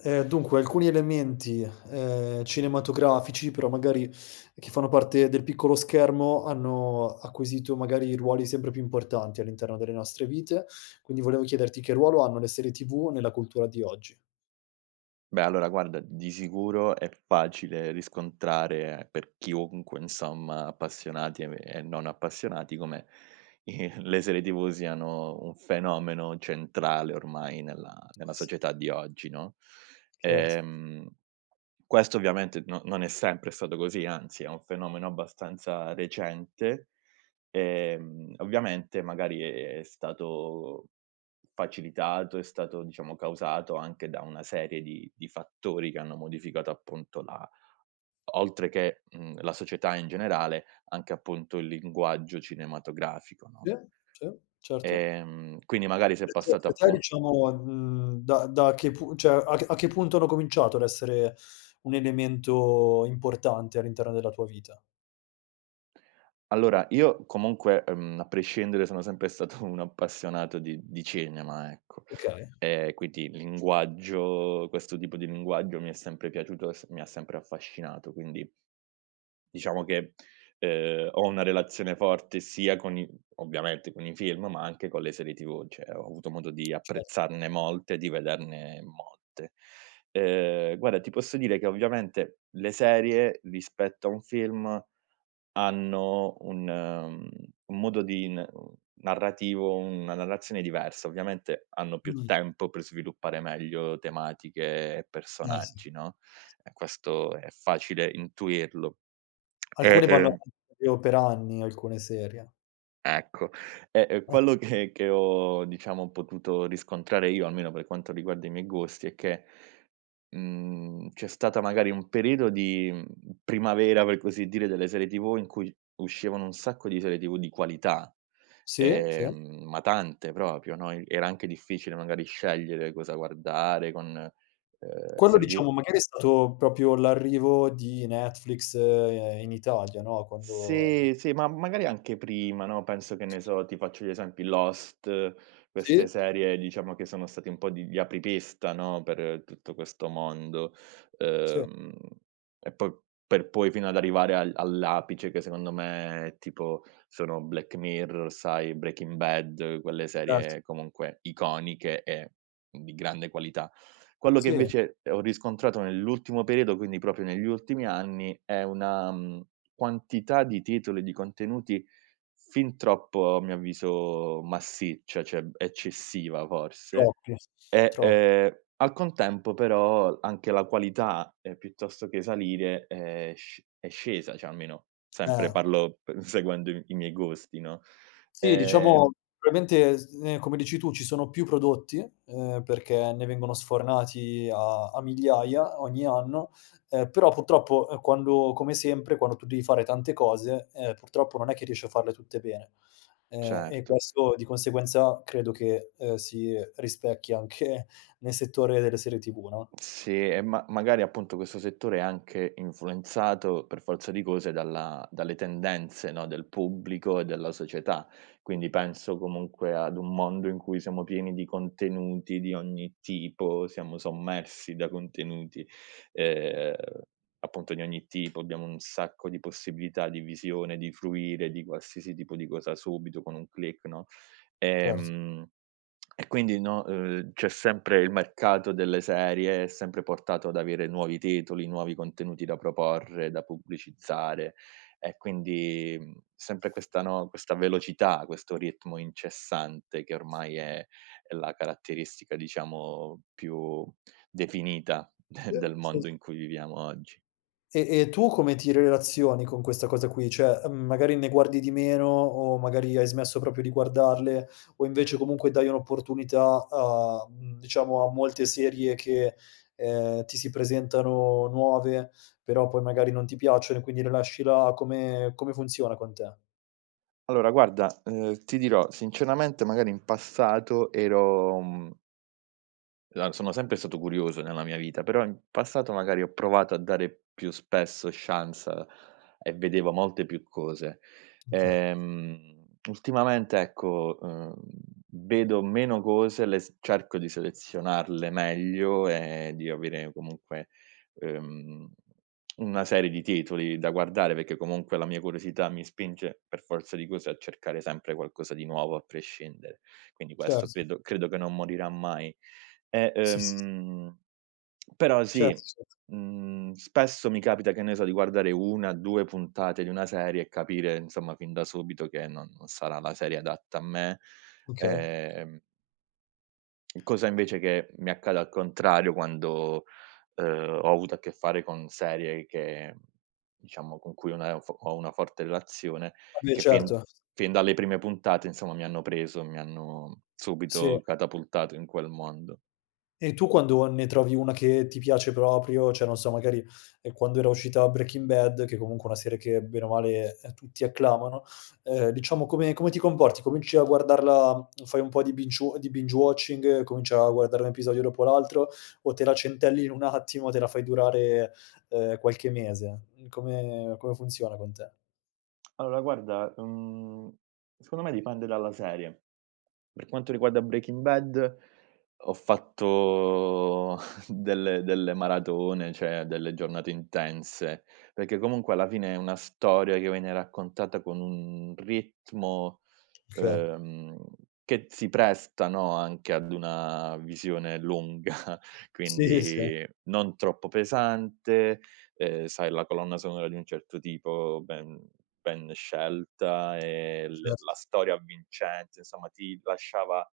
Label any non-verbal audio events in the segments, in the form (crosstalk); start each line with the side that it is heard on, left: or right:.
left: Uhm, dunque alcuni elementi, ehm, cinematografici però magari che fanno parte del piccolo schermo hanno acquisito magari ruoli sempre più importanti all'interno delle nostre vite. Quindi volevo chiederti che ruolo hanno le serie TV nella cultura di oggi?
right: Beh allora guarda di sicuro è facile riscontrare per chiunque, insomma appassionati e e non appassionati, come, i le serie TV siano un fenomeno centrale ormai nella nella
left: Eh sì.
right: società di oggi, no.
left: Scherzo.
right: Ehm, questo ovviamente no non è sempre stato così, anzi, è un fenomeno abbastanza recente, ehm, ovviamente magari è stato facilitato è stato diciamo causato anche da una serie di di fattori che hanno modificato appunto la oltre che, uhm, la società in generale anche appunto il linguaggio cinematografico, no?
left: Sì, sì, certo.
right: Ehm, quindi magari s'è passata
left: (unintelligible)
right: appu
left: diciamo, uhm, da da che pu cioè a che a che punto hanno cominciato ad essere un elemento importante all'interno della tua vita?
right: Allora io comunque, uhm, a prescindere sono sempre stato un appassionato di di cinema, ecco.
left: Okay.
right: Ehm, quindi linguaggio questo tipo di linguaggio mi è sempre piaciuto e s mi ha sempre affascinato, quindi diciamo che, ehm, ho una relazione forte sia con i ovviamente con i film, ma anche con le serie TV, cioè ho avuto modo di
left: Cer
right: apprezzarne molte e di vederne molte. Ehm, guarda, ti posso dire che ovviamente le serie rispetto a un film, hanno un un modo di n narrativo, una narrazione diversa, ovviamente hanno più
left: Mh-mh.
right: tempo per sviluppare meglio tematiche e
left: Ah sì.
right: personaggi, no. E questo è facile intuirlo. E,
left: Alcune vanno
right: ehm
left: avan proprio per anni, alcune serie.
right: Ecco. Ehm,
left: Ah
right: quello
left: s
right: che che ho diciamo potuto riscontrare io, almeno per quanto riguarda i miei gusti, è che, mhmm, c'è stata magari un periodo di, uhm, primavera, per così dire, delle serie TV in cui uscivano un sacco di serie TV di qualità.
left: Sì, sì.
right: Ehm, ma tante proprio, no, e era anche difficile magari scegliere cosa guardare con, uhm,
left: Quando
right: serie TV
left: diciamo magari è stato proprio l'arrivo di Netflix in Italia, no? Quando
right: Sì, sì, ma magari anche prima, no, penso, che ne
left: (unintelligible)
right: so, ti faccio gli esempi Lost,
left: Sì,
right: queste
left: sì.
right: serie diciamo che sono stati un po' di gli apripista, no, per tutto questo mondo.
left: Sì.
right: Uhm, e poi per poi fino ad arrivare al all'apice che secondo me, tipo, sono Black Mirror, sai, Breaking Bad, quelle
left: Cert
right: serie comunque iconiche e di grande qualità. Quello che
left: Sì.
right: invece ho riscontrato nell'ultimo periodo, quindi proprio negli ultimi anni, è una mhmm, quantità di titoli e di contenuti fin troppo a mio avviso massiccia, cioè eccessiva forse,
left: Troppi,
right: e,
left: tro
right: ehm, al contempo però anche la qualità, ehm, piuttosto che salire è sc è scesa, cioè almeno, sempre
left: Eh.
right: parlo p seguendo i i miei gusti, no?
left: Sì,
right: Ehm
left: diciamo probabilmente s ehm, come dici tu ci sono più prodotti, ehm, perché ne vengono sfornati a a migliaia ogni anno, ehm, però purtroppo, ehm, quando come sempre, quando tu devi fare tante cose, ehm, purtroppo non è che riesci a farle tutte bene. Ehm, e
right: Certo.
left: questo di conseguenza credo che, ehm, si, uhm, rispecchia anche nel settore delle serie TV, no?
right: Sì e ma magari appunto questo settore è anche influenzato, per forza di cose, dalla dalle tendenze, no, del pubblico e della società. Quindi penso comunque ad un mondo in cui siamo pieni di contenuti di ogni tipo, siamo sommersi da contenuti, ehm, appunto di ogni tipo, abbiamo un sacco di possibilità di visione, di fruire di qualsiasi tipo di cosa subito, con un click, no?
left: Cert
right: Ehm, e quindi no uhm, c'è sempre il mercato delle serie, è sempre portato ad avere nuovi titoli, nuovi contenuti da proporre, da pubblicizzare, e quindi, uhm, sempre questa, no, questa velocità, questo ritmo incessante che ormai è è la caratteristica diciamo più definita d
left: Eh,
right: del
left: se s
right: mondo in cui viviamo oggi.
left: E e tu come ti relazioni con questa cosa qui, cioè, uhm, magari ne guardi di meno o magari hai smesso proprio di guardarle, o invece comunque dai un'opportunità a, uhm, diciamo a molte serie che, ehm, ti si presentano nuove, però poi magari non ti piacciono e quindi le lasci là? Come come funziona con te?
right: Allora guarda, uhm, ti dirò sinceramente, magari in passato ero, mhmm la sono sempre stato curioso nella mia vita, però in passato magari ho provato a dare più spesso chance e vedevo molte più cose.
left: Okay.
right: Ehm, ultimamente ecco, uhm, vedo meno cose, le s cerco di selezionarle meglio e di avere comunque, uhm, una serie di titoli da guardare perché comunque la mia curiosità mi spinge per forza di cose a cercare sempre qualcosa di nuovo a prescindere. Quindi questo
left: Certo.
right: credo credo che non morirà mai. E,
left: Sì, s
right: ehm, però
left: Cert
right: sì,
left: certo.
right: mhmm, spesso mi capita che ne so, di guardare 1,2 puntate di una serie e capire insomma fin da subito che no non sarà la serie adatta a me.
left: Okay.
right: Ehm Cosa, invece, che mi accade al contrario quando, uhm, ho avuto a che fare con serie che, diciamo, con cui ho una f ho una forte relazione,
left: Vabbè,
right: che fin
left: certo.
right: fin dalle prime puntate, insomma, mi hanno preso. Mi hanno
left: Sì.
right: subito catapultato in quel mondo.
left: E tu quando o ne trovi una che ti piace proprio, cioè non so, magari, ehm, quando era uscita Breaking Bad, che, comunque, è una serie che, bene o male, tutti acclamano, ehm, diciamo, come come ti comporti? Cominci a guardarla fai un po' di binge-wa di binge-watching, cominci a guardare un episodio dopo l'altro, o te la centellini un attimo, te la fai durare, ehm, qualche mese? Uhm, come-come funziona con te?
right: Allora, guarda, ehm, secondo me dipende dalla serie. Per quanto riguarda Breaking Bad, ho fatto (chuckles) delle delle maratone, cioè delle giornate intense. Perché, comunque, alla fine, è una storia che viene raccontata con un ritmo,
left: Okay.
right: ehm, che si presta, no, anche ad una visione lunga,
left: Sì, sì.
right: quindi, non troppo pesante, ehm, sai, la colonna sonora di un certo tipo, ben ben scelta e l
left: Certo.
right: la storia avvincente. Insomma, ti lasciava,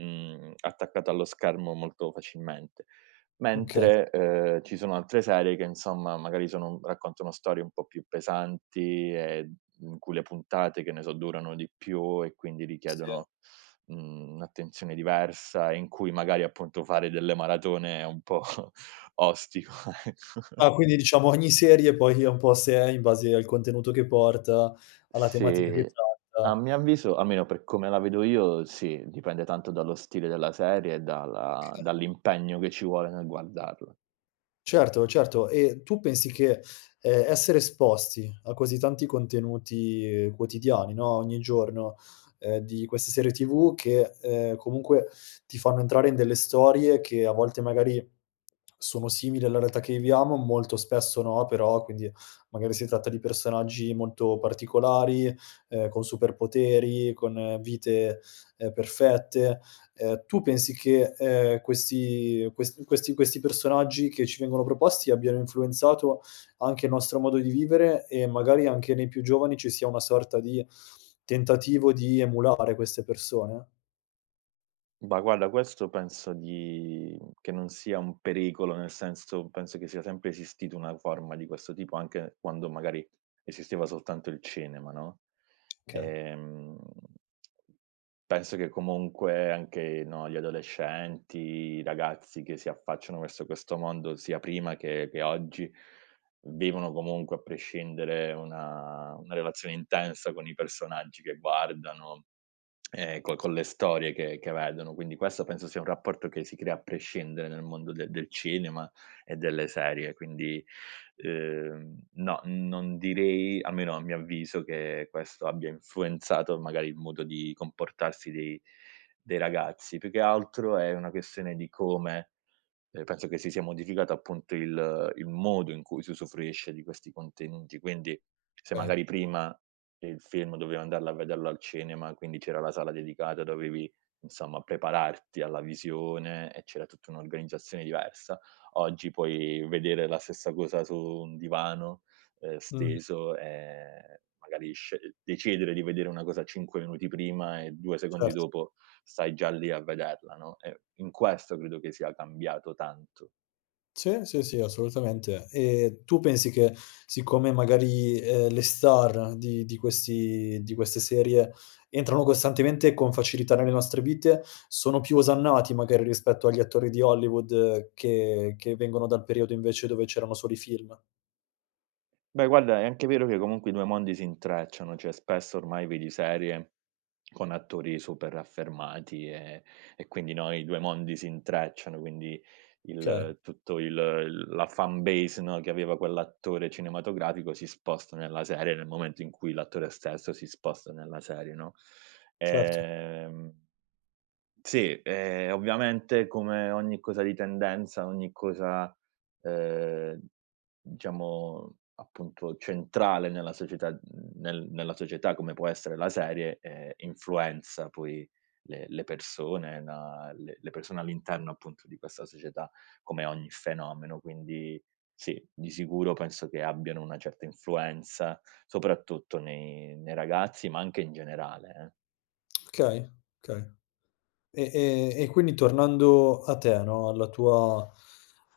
right: uhm, attaccato allo schermo molto facilmente.
left: Okay.
right: Mentre, ehm, ci sono altre serie che, insomma, magari, sono raccontano storie un po' più pesanti e, uhm in cui le puntate, che ne so, durano di più e quindi
left: Sì.
right: richiedono, mhmm, un'attenzione diversa, in cui, magari, appunto, fare delle maratone è un po' (chuckles) ostico, ecco. (chuckles)
left: Ah, quindi, diciamo, ogni serie poi è un po' a sé, in base al contenuto che porta, alla tematica che
right: Sì. A
left: tratta
right: mio avviso almeno per come la vedo io, sì. Dipende tanto dallo stile della serie e dalla
left: Okay.
right: dall'impegno che ci vuole nel guardarla.
left: Certo, certo, e tu pensi che, ehm, essere esposti a così tanti contenuti quotidiani, no, ogni giorno, ehm, di queste serie TV che, ehm, comunque ti fanno entrare in delle storie che a volte magari sono simili alla realtà che viviamo, molto spesso no, però, quindi magari si tratta di personaggi molto particolari, ehm, con superpoteri, con vite, ehm, perfette. Ehm, tu pensi che, ehm, questi ques questi questi personaggi che ci vengono proposti abbiano influenzato anche il nostro modo di vivere e magari anche nei più giovani ci sia una sorta di, tentativo di emulare queste persone?
right: Bah, guarda questo penso di che non sia un pericolo, nel senso penso che sia sempre esistito una forma di questo tipo anche quando magari esisteva soltanto il cinema, no?
left: Okay.
right: Ehm penso che comunque anche, no, gli adolescenti, i ragazzi che si affacciano verso questo mondo sia prima che che oggi, vivono comunque a prescindere una una relazione intensa con i personaggi che guardano, e co con
left: (unintelligible)
right: le storie che che vedono, quindi questo penso sia un rapporto che si crea a prescindere nel mondo de del cinema e delle serie. Quindi, uhm, no, non direi almeno a mio avviso, che questo abbia influenzato magari il modo di comportarsi dei dei ragazzi, più che altro è una questione di come, ehm, penso che si sia modificato appunto il il modo in cui si usufruisce di questi contenuti. Quindi, se
left: Okay.
right: magari prima, il film dovevi andarlo a vederlo al cinema, quindi c'era la sala dedicata, dovevi, insomma, prepararti alla visione e c'era tutta un'organizzazione diversa, oggi puoi vedere la stessa cosa su un divano, ehm,
left: Mh-mh.
right: steso, e magari sce decidere di vedere una cosa 5 minuti prima e 2 secondi
left: Cert
right: dopo stai già lì a vederla, no, e in questo credo che sia cambiato tanto.
left: C sì, sì, assolutamente, e tu pensi che siccome magari, ehm, le star di di questi di queste serie, entrano costantemente con facilità nelle nostre vite, sono più osannati magari rispetto agli attori di Hollywood che che vengono dal periodo invece dove c'erano solo i film?
right: Beh guarda, è anche vero che comunque i 2 mondi si intrecciano, cioè spesso ormai vedi serie, con attori super affermati e e quindi, no, i due mondi si intrecciano, quindi,
left: Che
right: il tutto il il la fan base no, che aveva quell'attore cinematografico si sposta nella serie nel momento in cui l'attore stesso si sposta nella serie, no,
left: Certo.
right: ehm sì, ehm, ovviamente come ogni cosa di tendenza, ogni cosa, ehm, diciamo appunto centrale nella società nel nella società come può essere la serie, ehm, influenza poi le le persone e na le le persone all'interno appunto di questa società, come ogni fenomeno, quindi, sì, di sicuro penso che abbiano una certa influenza, soprattutto nei nei ragazzi, ma anche in generale eh.
left: Okay, okay. E e e quindi tornando a te no, alla tua,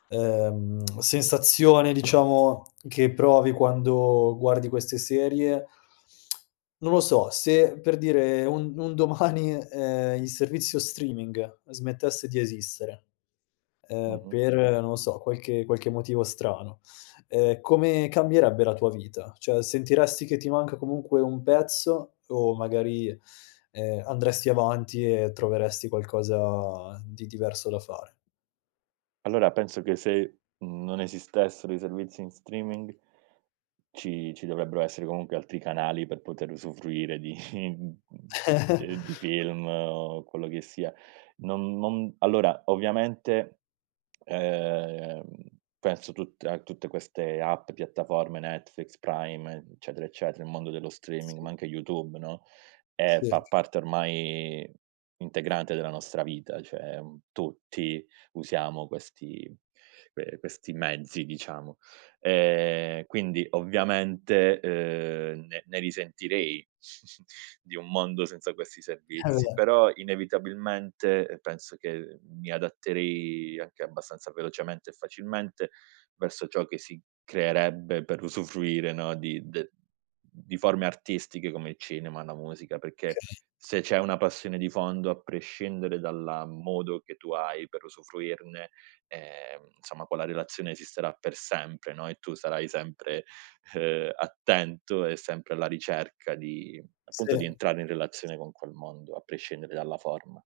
left: ehm, (tsk) sensazione diciamo che provi quando guardi queste serie (tsk) Non lo so, se, per dire, un un domani, ehm, il servizio streaming, ehm smettesse di esistere, ehm,
right: Mh-mh.
left: per non lo so, qualche qualche motivo strano, ehm, come cambierebbe la tua vita? Cioè sentiresti che ti manca comunque un pezzo, o magari, ehm, andresti avanti e troveresti qualcosa di diverso da fare?
right: Allora penso che se, uhm, non esistessero i servizi in streaming ci ci dovrebbero essere comunque altri canali per poter usufruire di uhm uhm, ehm, di
left: (chuckles)
right: film o quello che sia. Non non allora ovviamente, ehm, penso tutte a tutte queste app, piattaforme Netflix, Prime, eccetera, eccetera, il mondo dello streaming ma
left: Sì.
right: anche YouTube, no, e
left: Sì.
right: fa parte ormai integrante della nostra vita, cioè un tutti, usiamo questi, ehm, questi mezzi diciamo, ehm, quindi ovviamente, uhm, ne ne risentirei (chuckles) di un mondo senza questi servizi.
left: (unintelligible)
right: Però, inevitabilmente, ehm penso che mi adatterei anche abbastanza velocemente e facilmente, verso ciò che si creerebbe per usufruire, no, di de di forme artistiche come il cinema, la musica, perché
left: Okay.
right: se c'è una passione di fondo, a prescindere dalla modo che tu hai per usufruirne, ehm, insomma quella relazione esisterà per sempre, no, e tu sarai sempre, ehm, attento e sempre alla ricerca di appunto di
left: Sì.
right: entrare in relazione con quel mondo, a prescindere dalla forma.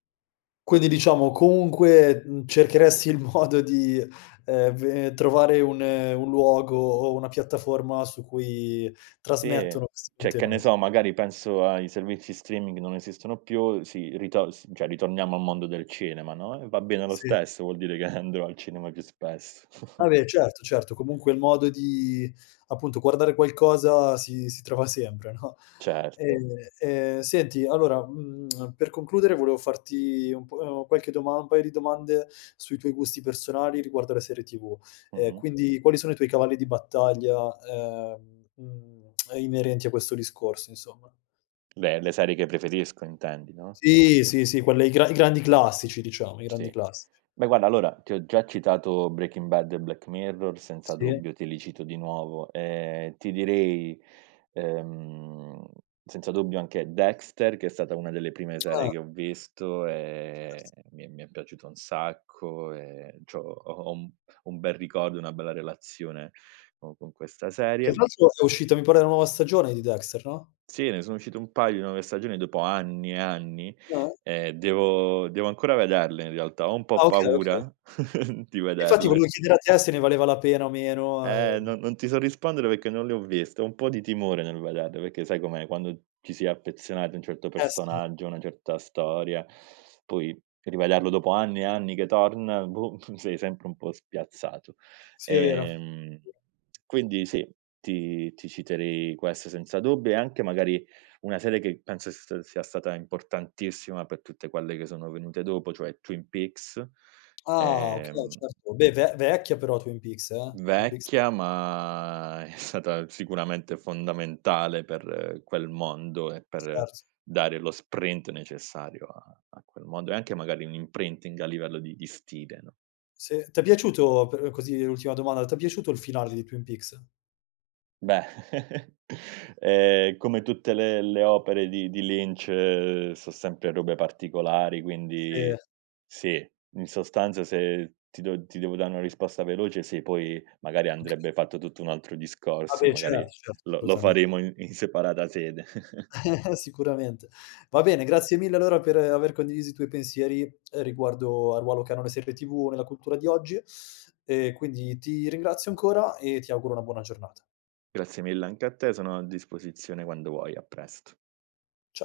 left: Quindi, diciamo, comunque, uhm, cercheresti il modo di, ehm, ve trovare un un luogo o una piattaforma su cui
right: Sì,
left: trasmettono questi
right: cioè, che ne
left: contenuti.
right: so, magari, penso ai servizi streaming non esistono più si ritos cioè ritorniamo al mondo del cinema, no, e va bene lo
left: Sì.
right: stesso, vuol dire che (chuckles) andrò al cinema più spesso. (chuckles)
left: Vabbè, certo, certo, comunque, il modo di, appunto, guardare qualcosa si si trova sempre, no?
right: Certo.
left: Ehm, ehm, senti, allora, mhmm, per concludere volevo farti un po' uhm, qualche doma un paio di domande sui tuoi gusti personali riguardo le serie TV. Ehm,
right: Mh-mh.
left: quindi, quali sono i tuoi cavalli di battaglia, ehm, uhm, inerenti a questo discorso, insomma?
right: Beh, le serie che preferisco, intendi, no?
left: Sì, sì, sì, quelle i gran i grandi classici, diciamo. I grandi
right: Sì.
left: classici.
right: Beh, guarda, allora, ti ho già citato Breaking Bad e Black Mirror, senza
left: Sì.
right: dubbio te li cito di nuovo. Ehm, ti direi, ehm, senza dubbio anche Dexter, che è stata una delle prime serie
left: Ah.
right: che ho visto
left: (unintelligible)
right: e mi è mi è piaciuta un sacco e c'ho ho ho un un bel ricordo, una bella relazione co con questa
left: Che, tra
right: serie
left: l'altro, è uscita, mi pare, una nuova stagione di Dexter, no?
right: Sì, ne sono uscite un paio di nuove stagioni dopo anni e anni.
left: No?
right: Ehm, devo devo ancora vederle in realtà, ho un
left: Ah,
right: po'
left: okay, okay.
right: paura (chuckles) di
left: Infatti, volevo
right: vederle.
left: chiedere a te se ne valeva la pena o meno,
right: Eh,
left: ehm
right: no non ti so rispondere, perché non le ho viste. Ho un po' di timore nel vederle perché, sai com'è, quando ci si è affezionati a un certo
left: Eh, sì.
right: personaggio, una certa storia, poi rivederlo dopo anni e anni che torna, boh, (chuckles) sei sempre un po' spiazzato.
left: Sì, è vero.
right: Ehm, quindi, sì, ti ti citerei queste senza dubbio e anche, magari, una serie che penso st sia stata importantissima per tutte quelle che sono venute dopo, cioè Twin Peaks,
left: Ah, okay.
right: ehm
left: Certo. Beh, ve vecchia, però Twin Peaks, eh, Twin Peaks
right: Vecchia, ma è stata sicuramente fondamentale per quel mondo e per
left: Certo.
right: dare lo sprint necessario a a quel mondo e anche, magari, un imprinting a livello di di stile, no?
left: Sì, t'è piaciuto, per così, l'ultima domanda, t'è piaciuto il finale di Twin Peaks?
right: Beh, (chuckles) ehm, come tutte le le opere di di Lynch so' sempre robe particolari,
left: Se.
right: quindi, sì, in sostanza se ti dev ti devo dare una risposta veloce, sì, poi, magari,
left: Okay.
right: andrebbe fatto tutto un altro
left: Ah,
right: discorso e,
left: beh,
right: magari,
left: certo, certo,
right: lo lo
left: assolutamente.
right: faremo in separata sede. (chuckles)
left: (chuckles) Sicuramente. Va bene, grazie mille, allora, per aver condiviso i tuoi pensieri, riguardo al ruolo che hanno le serie TV nella cultura di oggi, (sucks teeth) e quindi ti ringrazio ancora e ti auguro una buona giornata.
right: Grazie mille anche a te, sono a disposizione quando vuoi. A presto.
left: Ciao.